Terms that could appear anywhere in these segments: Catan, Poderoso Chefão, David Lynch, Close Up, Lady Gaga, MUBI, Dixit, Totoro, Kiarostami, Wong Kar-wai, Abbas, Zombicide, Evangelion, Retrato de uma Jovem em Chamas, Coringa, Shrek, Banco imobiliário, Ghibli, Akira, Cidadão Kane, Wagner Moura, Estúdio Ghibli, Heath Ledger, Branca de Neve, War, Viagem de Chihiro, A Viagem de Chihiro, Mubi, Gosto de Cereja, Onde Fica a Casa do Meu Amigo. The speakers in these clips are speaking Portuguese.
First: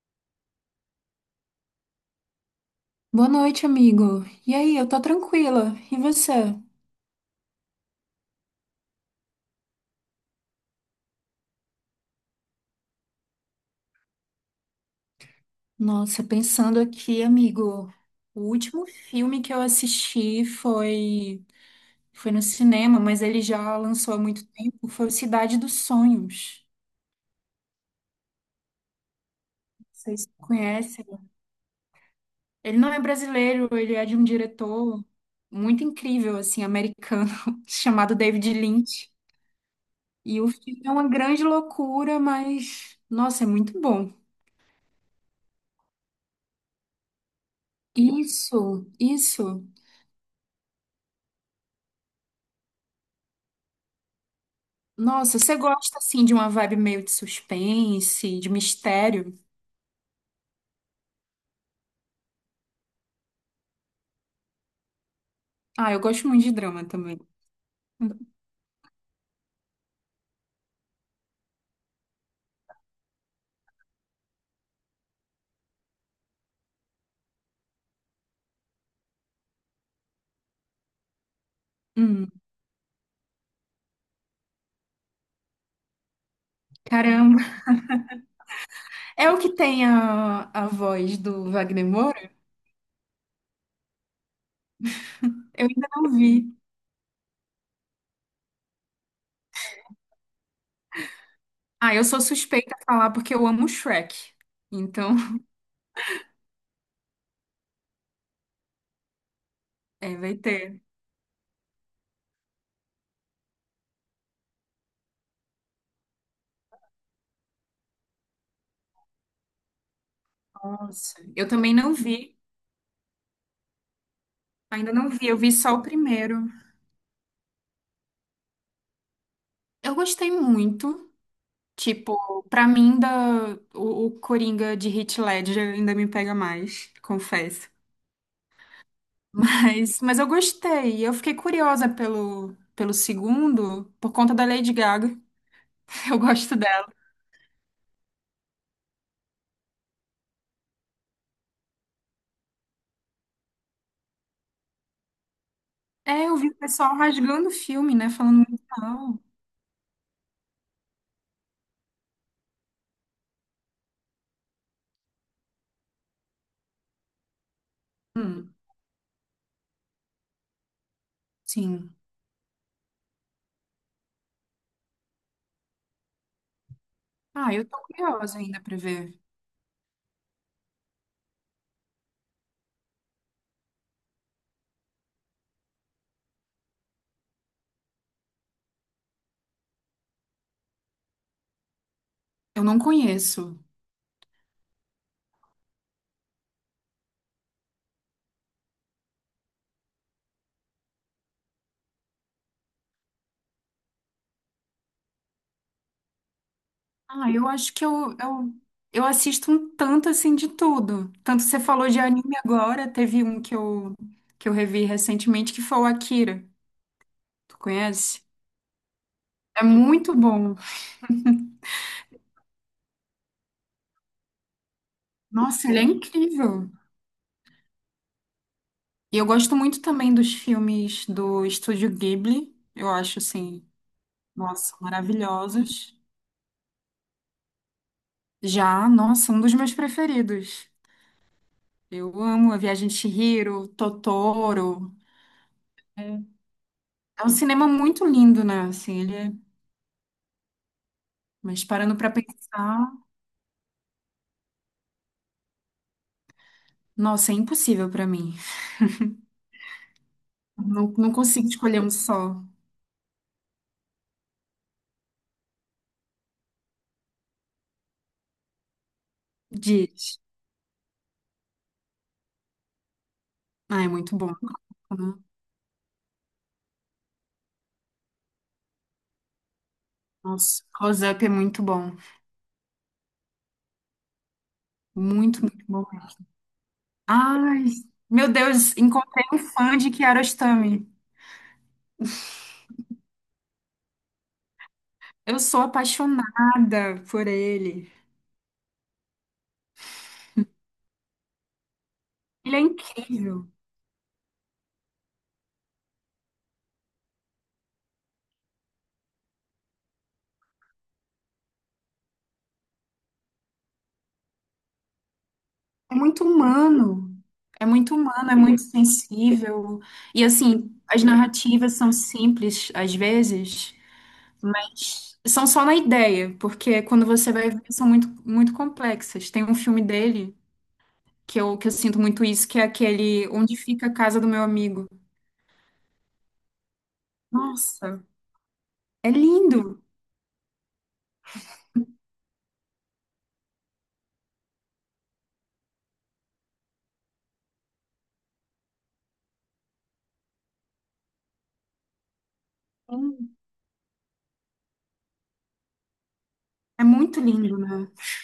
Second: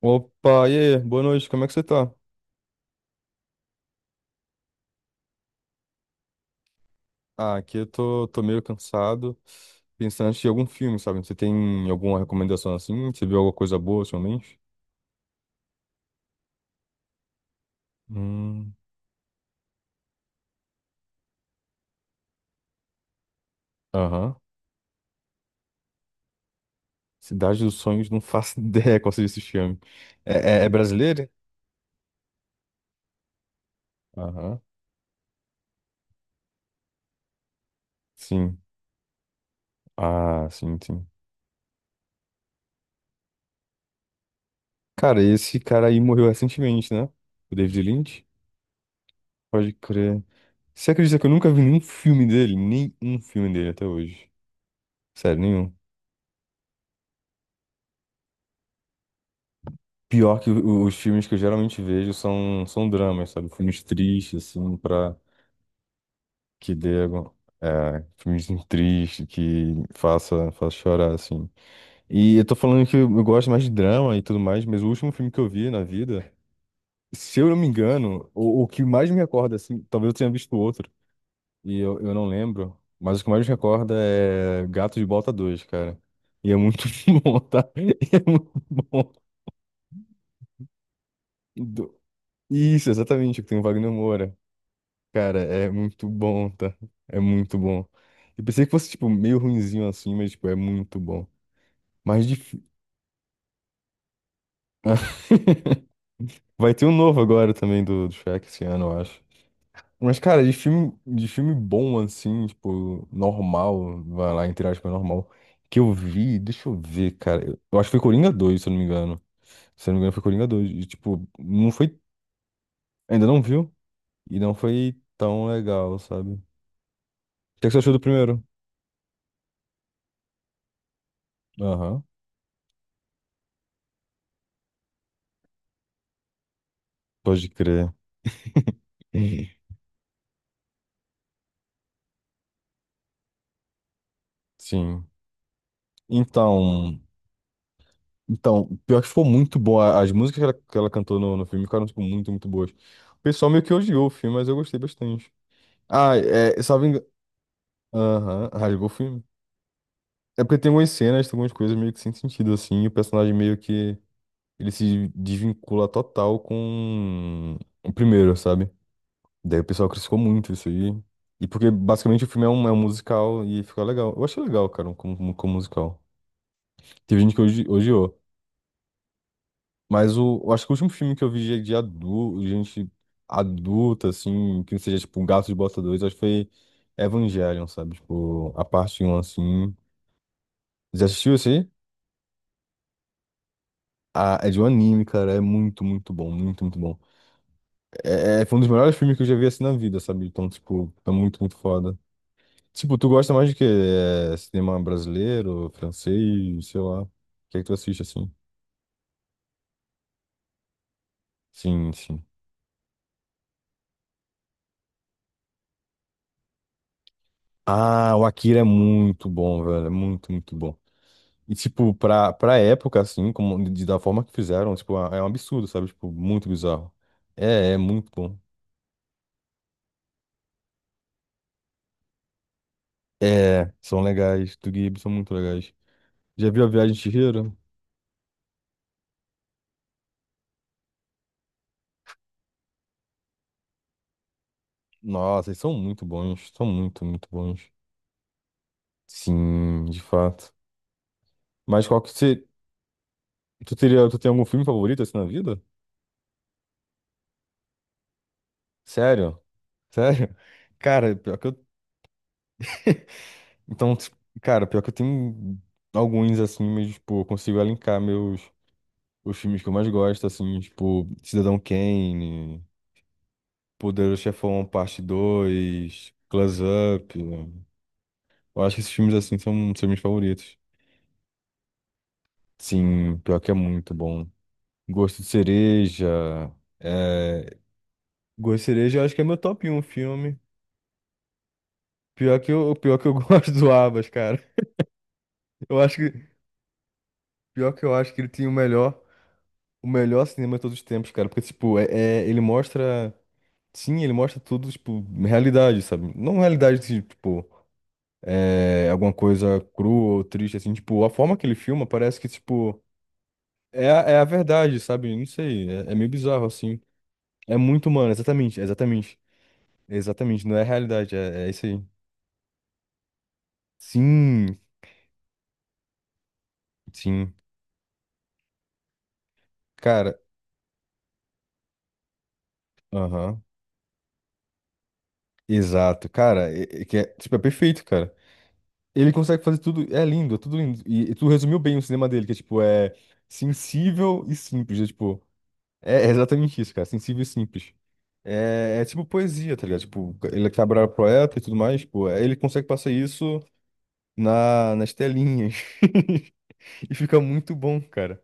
Opa, e aí? Boa noite, como é que você tá? Boa noite, amigo. E aí, eu tô tranquila. E você? Ah, aqui eu tô meio cansado, pensando em assistir algum filme, sabe? Você tem alguma recomendação assim? Você viu alguma coisa boa ultimamente? Nossa, pensando aqui, amigo, o Hum, último filme que eu assisti foi no cinema, mas ele já lançou há aham. muito tempo, foi o Cidade dos Sonhos. Cidade dos Sonhos, não faço ideia qual seja esse filme. Não sei se É, é conhece. brasileiro? Ele não é brasileiro, ele é de um Aham, diretor muito incrível, assim, americano, chamado David sim. Lynch. E Ah, o sim, filme é sim. uma grande loucura, mas, nossa, é muito bom. Cara, esse cara aí morreu recentemente, né? O David Lynch? Isso, isso. Pode crer. Você acredita que eu nunca vi nenhum filme dele? Nem um filme dele até hoje. Nossa, Sério, você nenhum. gosta assim de uma vibe meio de suspense, de mistério? Pior que os filmes que eu geralmente vejo são dramas, sabe? Filmes tristes, assim, pra Ah, eu gosto muito de que drama dê também. É, filmes tristes, que faça chorar, assim. E eu tô falando que eu gosto mais de drama e tudo mais, mas o último filme que eu vi na vida, se eu não me engano, o que mais me recorda, assim, talvez eu tenha visto outro, e eu não Hum, lembro, mas o que mais me recorda é Gato de Bota 2, cara. E é muito bom, caramba. tá? E é muito bom. É o que tem a voz do Wagner Do- Moura? Isso, exatamente, que tem o Wagner Moura. Cara, Eu é ainda muito não bom, vi. tá? É muito bom. Eu pensei que fosse, tipo, meio ruinzinho assim, mas, tipo, é muito bom. Ah, eu sou Mas difícil. suspeita a falar porque eu amo Shrek. Então, Vai ter um novo agora também do Shrek esse ano, eu acho. é, Mas, vai cara, de ter. filme, de filme bom, assim, tipo, normal, vai lá, entre aspas, normal, que eu vi, deixa eu ver, cara. Eu acho que foi Coringa dois se eu não me engano. Se eu não me engano, foi Coringa dois e, Nossa. tipo, Eu não também não foi. vi. Ainda não viu? E não Ainda foi não vi. Eu tão vi só o legal, sabe? primeiro. O que é que você achou do primeiro? Eu gostei muito. Aham, Tipo, pra mim, da, o Coringa de Heath Ledger ainda me pega mais, pode confesso. crer. Mas eu gostei. Eu fiquei curiosa pelo, pelo segundo, por conta da Lady Sim. Gaga. Eu gosto dela. Então, então, pior que ficou muito bom. As músicas que ela cantou no filme ficaram, tipo, muito, muito boas. O pessoal meio que odiou o filme, mas eu gostei bastante. Ah, É, eu vi o é, salvo pessoal engano. rasgando o filme, né? Falando Aham, muito rasgou o mal. filme. É porque tem algumas cenas, tem algumas coisas meio que sem sentido, assim, e o personagem meio que ele se desvincula total com o primeiro, Hum, sabe? Daí o pessoal criticou muito isso aí. E porque sim. basicamente o filme é um, musical e ficou legal. Eu achei legal, cara, como musical. Teve gente que Ah, eu tô odiou. curiosa ainda pra ver. Mas eu acho que o último filme que eu vi de adulto, gente adulta, assim, que seja tipo um Gato de Bota 2, acho que foi Evangelion, sabe? Tipo, a parte um assim. Já assistiu esse aí? Eu não conheço. Ah, é de um anime, cara. É muito, muito bom. Muito, muito bom. Foi um dos melhores filmes que eu já vi assim na vida, sabe? Então, tipo, é muito, muito foda. Tipo, tu gosta mais de quê? É, cinema brasileiro, francês, sei lá. O Ah, eu que é que tu acho que assiste eu, assim? eu, eu assisto um tanto assim de tudo. Tanto você falou Sim, de sim. anime agora, teve um que eu revi recentemente que foi o Akira. Tu Ah, conhece? o Akira é muito bom, É velho. É muito muito, muito bom. bom. E, tipo, pra época, assim, como, de, da forma que fizeram, tipo, é um absurdo, Nossa, ele é sabe? Tipo, muito incrível. bizarro. É muito bom. E eu gosto muito também dos filmes do Estúdio Ghibli. Eu acho, assim, É, são legais. Do nossa, Ghibli são muito legais. maravilhosos. Já viu a Viagem de Chihiro? Já, nossa, um dos meus preferidos. Eu amo A Viagem de Chihiro, Totoro. Nossa, eles são muito É bons. São muito, É muito um cinema bons. muito lindo, né? Assim, ele é... Sim, de fato. Mas Mas parando qual que pra você... pensar, Tu teria, tu tem algum filme favorito, assim, na vida? nossa, é impossível pra mim. Sério? Sério? Não, não Cara, pior consigo que eu... escolher um só. Então, tipo, cara, pior que eu tenho alguns, assim, mas, tipo, eu consigo elencar meus... Os filmes que eu mais Diz. gosto, assim, tipo, Cidadão Kane, Ah, é muito Poderoso bom. Chefão Parte Né? dois, Close Up. Eu acho que esses filmes, assim, são meus favoritos. Nossa, Close Up é muito bom. Sim, pior que é muito bom. Gosto de Muito, muito bom. Cereja. É... Ai, meu Gosto de Deus, Cereja, eu acho que é encontrei meu um top fã um de filme. Kiarostami. Pior que eu gosto do Abas, cara. Eu sou Eu acho que, apaixonada por pior que ele. eu acho que ele tem o melhor cinema de todos os tempos, cara. Porque, tipo, ele Ele é mostra. incrível. Sim, ele mostra tudo, tipo, realidade, sabe? Não realidade, assim, tipo. É, alguma coisa crua ou triste, assim, tipo, a forma que ele filma parece que, tipo, é, é a verdade, sabe? Não sei, é, É é meio muito bizarro, assim. humano. É É muito muito humano, humano, é exatamente, muito exatamente, sensível. E exatamente, não é assim, as realidade, é isso narrativas aí. são simples às vezes, Sim, mas são só na ideia, porque quando você sim, vai ver, são muito, muito complexas. Tem um filme cara, dele que eu sinto muito isso, que é aquele aham, Onde Fica a Casa do Meu Amigo. exato, cara, é que é, tipo, é perfeito, Nossa, cara. é Ele consegue fazer lindo. tudo, é lindo, é tudo lindo. E tu resumiu bem o cinema dele, que é, tipo, é sensível e simples, é, tipo... É exatamente isso, cara. Sensível e simples. É tipo poesia, tá ligado? Tipo, ele que era poeta e tudo mais, pô, ele consegue passar isso na, nas telinhas. É E muito fica muito lindo, bom, né? cara.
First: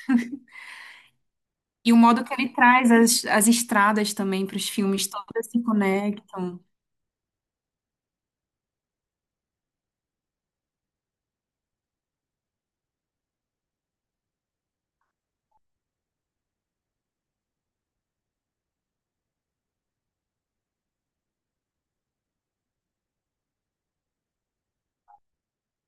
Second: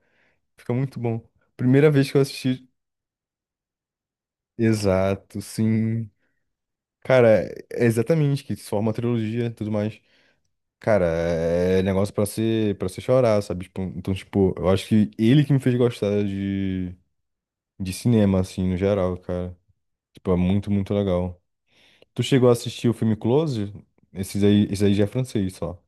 Fica muito bom. Primeira E o vez que eu modo que ele assisti. traz as, as estradas também para os filmes, Exato, todas se sim. conectam. Cara, é exatamente, que se forma uma trilogia e tudo mais. Cara, é negócio pra ser, pra você chorar, sabe? Tipo, então, tipo, eu acho que ele que me fez gostar de cinema, assim, no geral, cara. Tipo, é muito, muito legal. Tu chegou a assistir o filme Close? Esses aí, esse aí já é francês só.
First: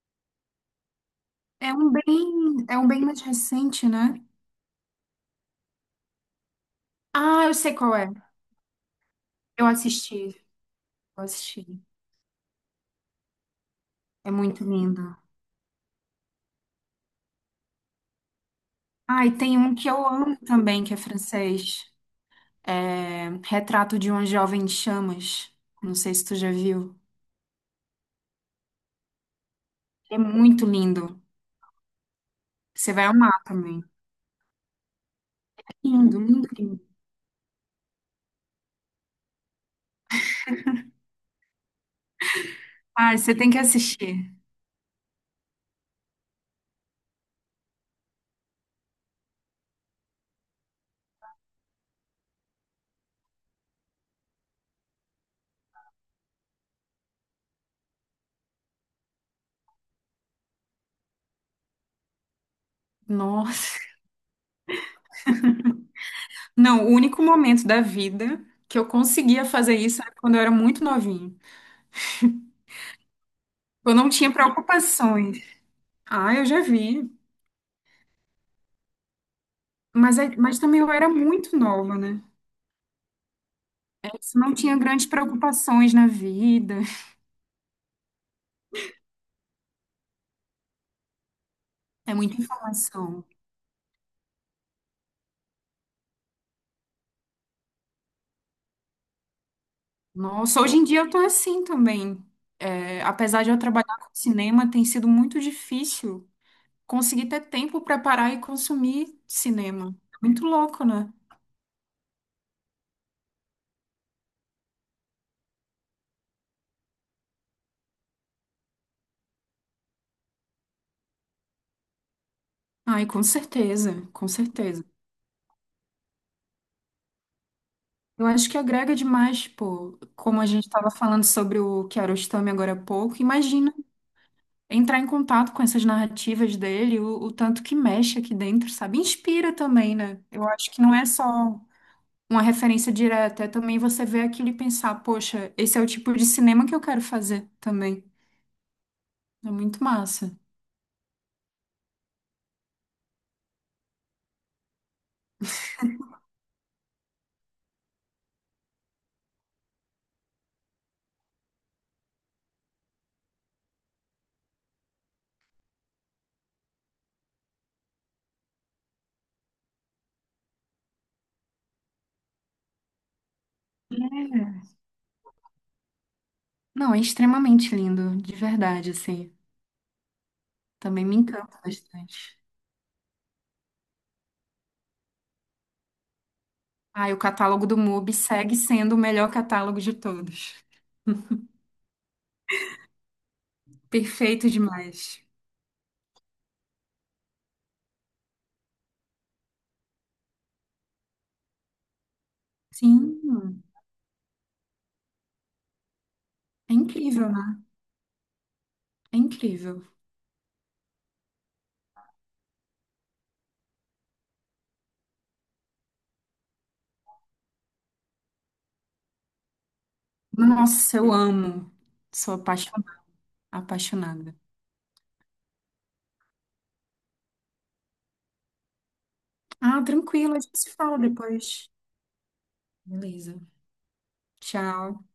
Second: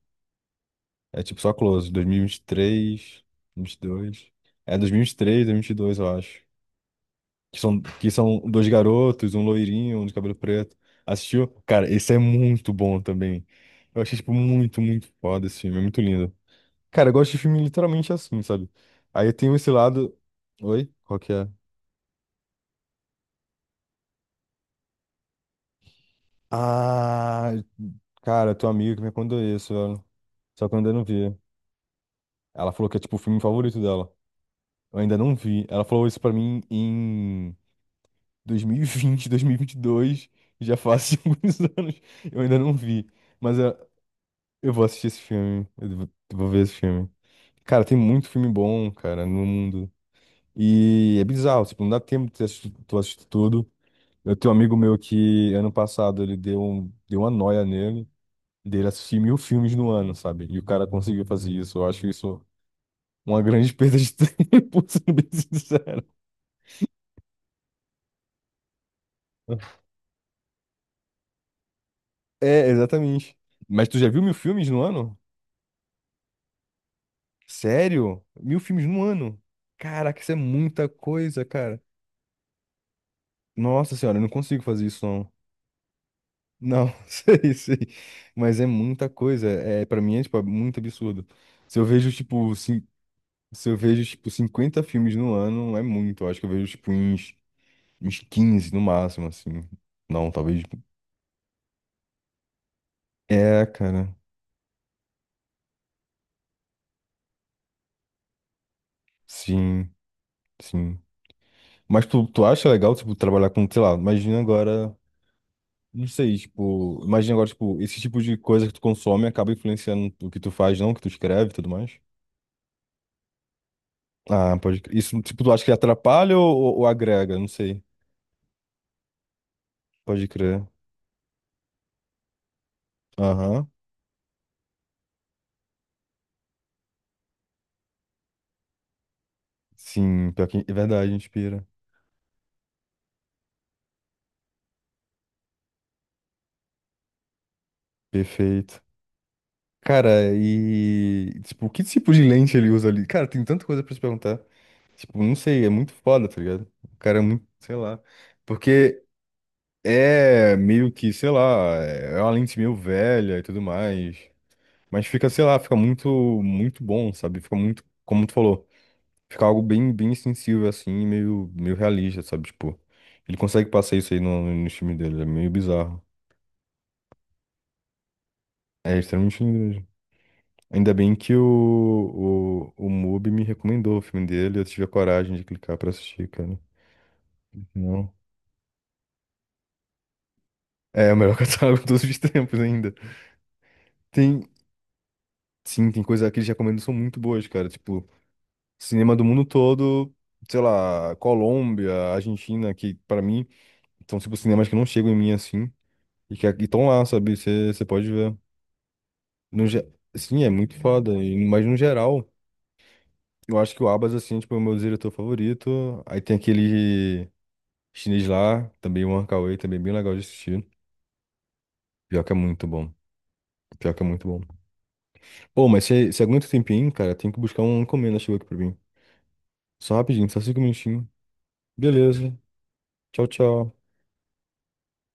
É tipo só Close, É um bem mais 2023, recente, né? 22. É 2023, 2022, eu acho. Ah, eu Que sei são, qual é. que são dois garotos, um Eu loirinho, um de assisti, cabelo preto. eu Assistiu? assisti. Cara, esse é muito bom também. Eu achei, É tipo, muito muito, muito lindo. foda esse filme. É muito lindo. Cara, eu gosto de filme literalmente assim, sabe? Aí Ah, eu e tenho tem esse um que eu lado. amo também, Oi? que é Qual que é? francês. É Retrato de uma Jovem em Chamas. Não sei se tu já viu. Ah, cara, tua amiga que me contou isso, velho. É muito Só que eu ainda não lindo. vi. Ela falou Você que é vai tipo o filme amar favorito também. dela. Eu ainda não vi. Ela falou Lindo, isso pra lindo, mim lindo. em dois dois mil mil e vinte, 2022. Já faz alguns anos. Eu ainda não vi. Ah, você tem Mas que é, assistir. eu, vou assistir esse filme. Eu vou ver esse filme. Cara, tem muito filme bom, cara, no mundo. E é bizarro, tipo, não dá tempo de assistir, tu assistir tudo. Eu tenho um amigo meu que, ano passado, ele deu uma noia nele, dele assistir 1.000 filmes no ano, sabe? E o cara conseguiu fazer isso. Eu acho isso uma grande Nossa. perda de tempo, sendo bem sincero. Não, o único momento da vida que eu conseguia fazer isso era quando eu era muito novinha. É, exatamente. Mas Eu tu já não viu tinha 1.000 filmes no ano? preocupações. Ah, eu já vi. Sério? 1.000 filmes no ano? Mas, Caraca, isso é é- mas também muita eu era coisa, muito cara. nova, né? Nossa senhora, eu não Isso não consigo tinha fazer isso, grandes não. preocupações na vida. Não, sei, sei. Mas é muita coisa. É, para mim é, tipo, muito absurdo. Se eu vejo, É muita tipo, cin- informação. Se eu vejo, tipo, 50 filmes no ano, é muito. Eu acho que eu vejo, tipo, uns 15 no máximo, assim. Não, talvez. Nossa, hoje Tipo, em dia eu tô assim também. É, apesar de eu é, trabalhar com cara. cinema, tem sido muito difícil conseguir ter tempo para parar e consumir Sim, cinema. Muito louco, sim. né? Mas tu acha legal, tipo, trabalhar com, sei lá, imagina agora. Não sei, tipo, imagina agora, tipo, esse tipo de coisa que tu consome acaba influenciando o que tu faz, não, o que tu escreve e tudo mais. Ai, com certeza, com Ah, pode certeza. crer. Isso, tipo, tu acha que atrapalha ou, ou agrega? Não sei. Eu acho que agrega demais, pô. Pode Como a gente crer. estava falando sobre o Kiarostami agora há pouco, Aham. imagina entrar em contato com essas narrativas dele, o tanto que mexe aqui dentro, sabe? Inspira também, né? Sim, pior Eu que... acho é que não é verdade, só inspira. uma referência direta, é também você ver aquilo e pensar, poxa, esse é o tipo de cinema que eu quero fazer também. Perfeito. É muito Cara, massa. e, tipo, que tipo de lente ele usa ali? Cara, tem tanta coisa pra se perguntar. Tipo, não sei, é muito foda, tá ligado? O cara é muito, sei lá. Porque é meio que, sei lá, é uma lente meio velha e tudo mais. Mas fica, sei lá, fica muito, muito bom, sabe? Fica muito, como tu falou, fica algo bem, bem sensível, assim, e meio, meio realista, sabe? Tipo, ele consegue passar isso aí no, É. no filme dele, é meio bizarro. Não, é extremamente lindo, de verdade, É assim. extremamente lindo mesmo. Ainda Também bem me que encanta bastante. o Mubi me recomendou o filme dele, eu tive a coragem de clicar pra assistir, cara. Ah, e o catálogo do Não. MUBI segue sendo o melhor catálogo de todos. É o melhor catálogo de todos os tempos ainda. Tem, Perfeito demais. sim, tem coisa que eles recomendam que são muito boas, cara. Tipo, cinema do mundo todo, sei lá, Colômbia, Argentina, que Sim, pra mim são, tipo, cinemas que não chegam em mim assim. E que é estão lá, incrível, sabe? né? Você pode ver. É No, incrível. ge- sim, é muito foda. E, mas no geral, eu acho que o Abbas, assim, tipo, é tipo, o meu diretor favorito. Aí tem aquele chinês lá, também o Wong Kar-wai, também bem legal de assistir. Nossa, eu amo. Pior que é Sou muito apaixon- bom. Pior que é muito apaixonada. bom. Pô, mas se aguenta um tempinho, cara, tem que buscar uma encomenda, chegou aqui pra mim. Ah, Só rapidinho, tranquilo, só a gente cinco se fala minutinhos. depois. Beleza. Tchau, Beleza. tchau. Tchau.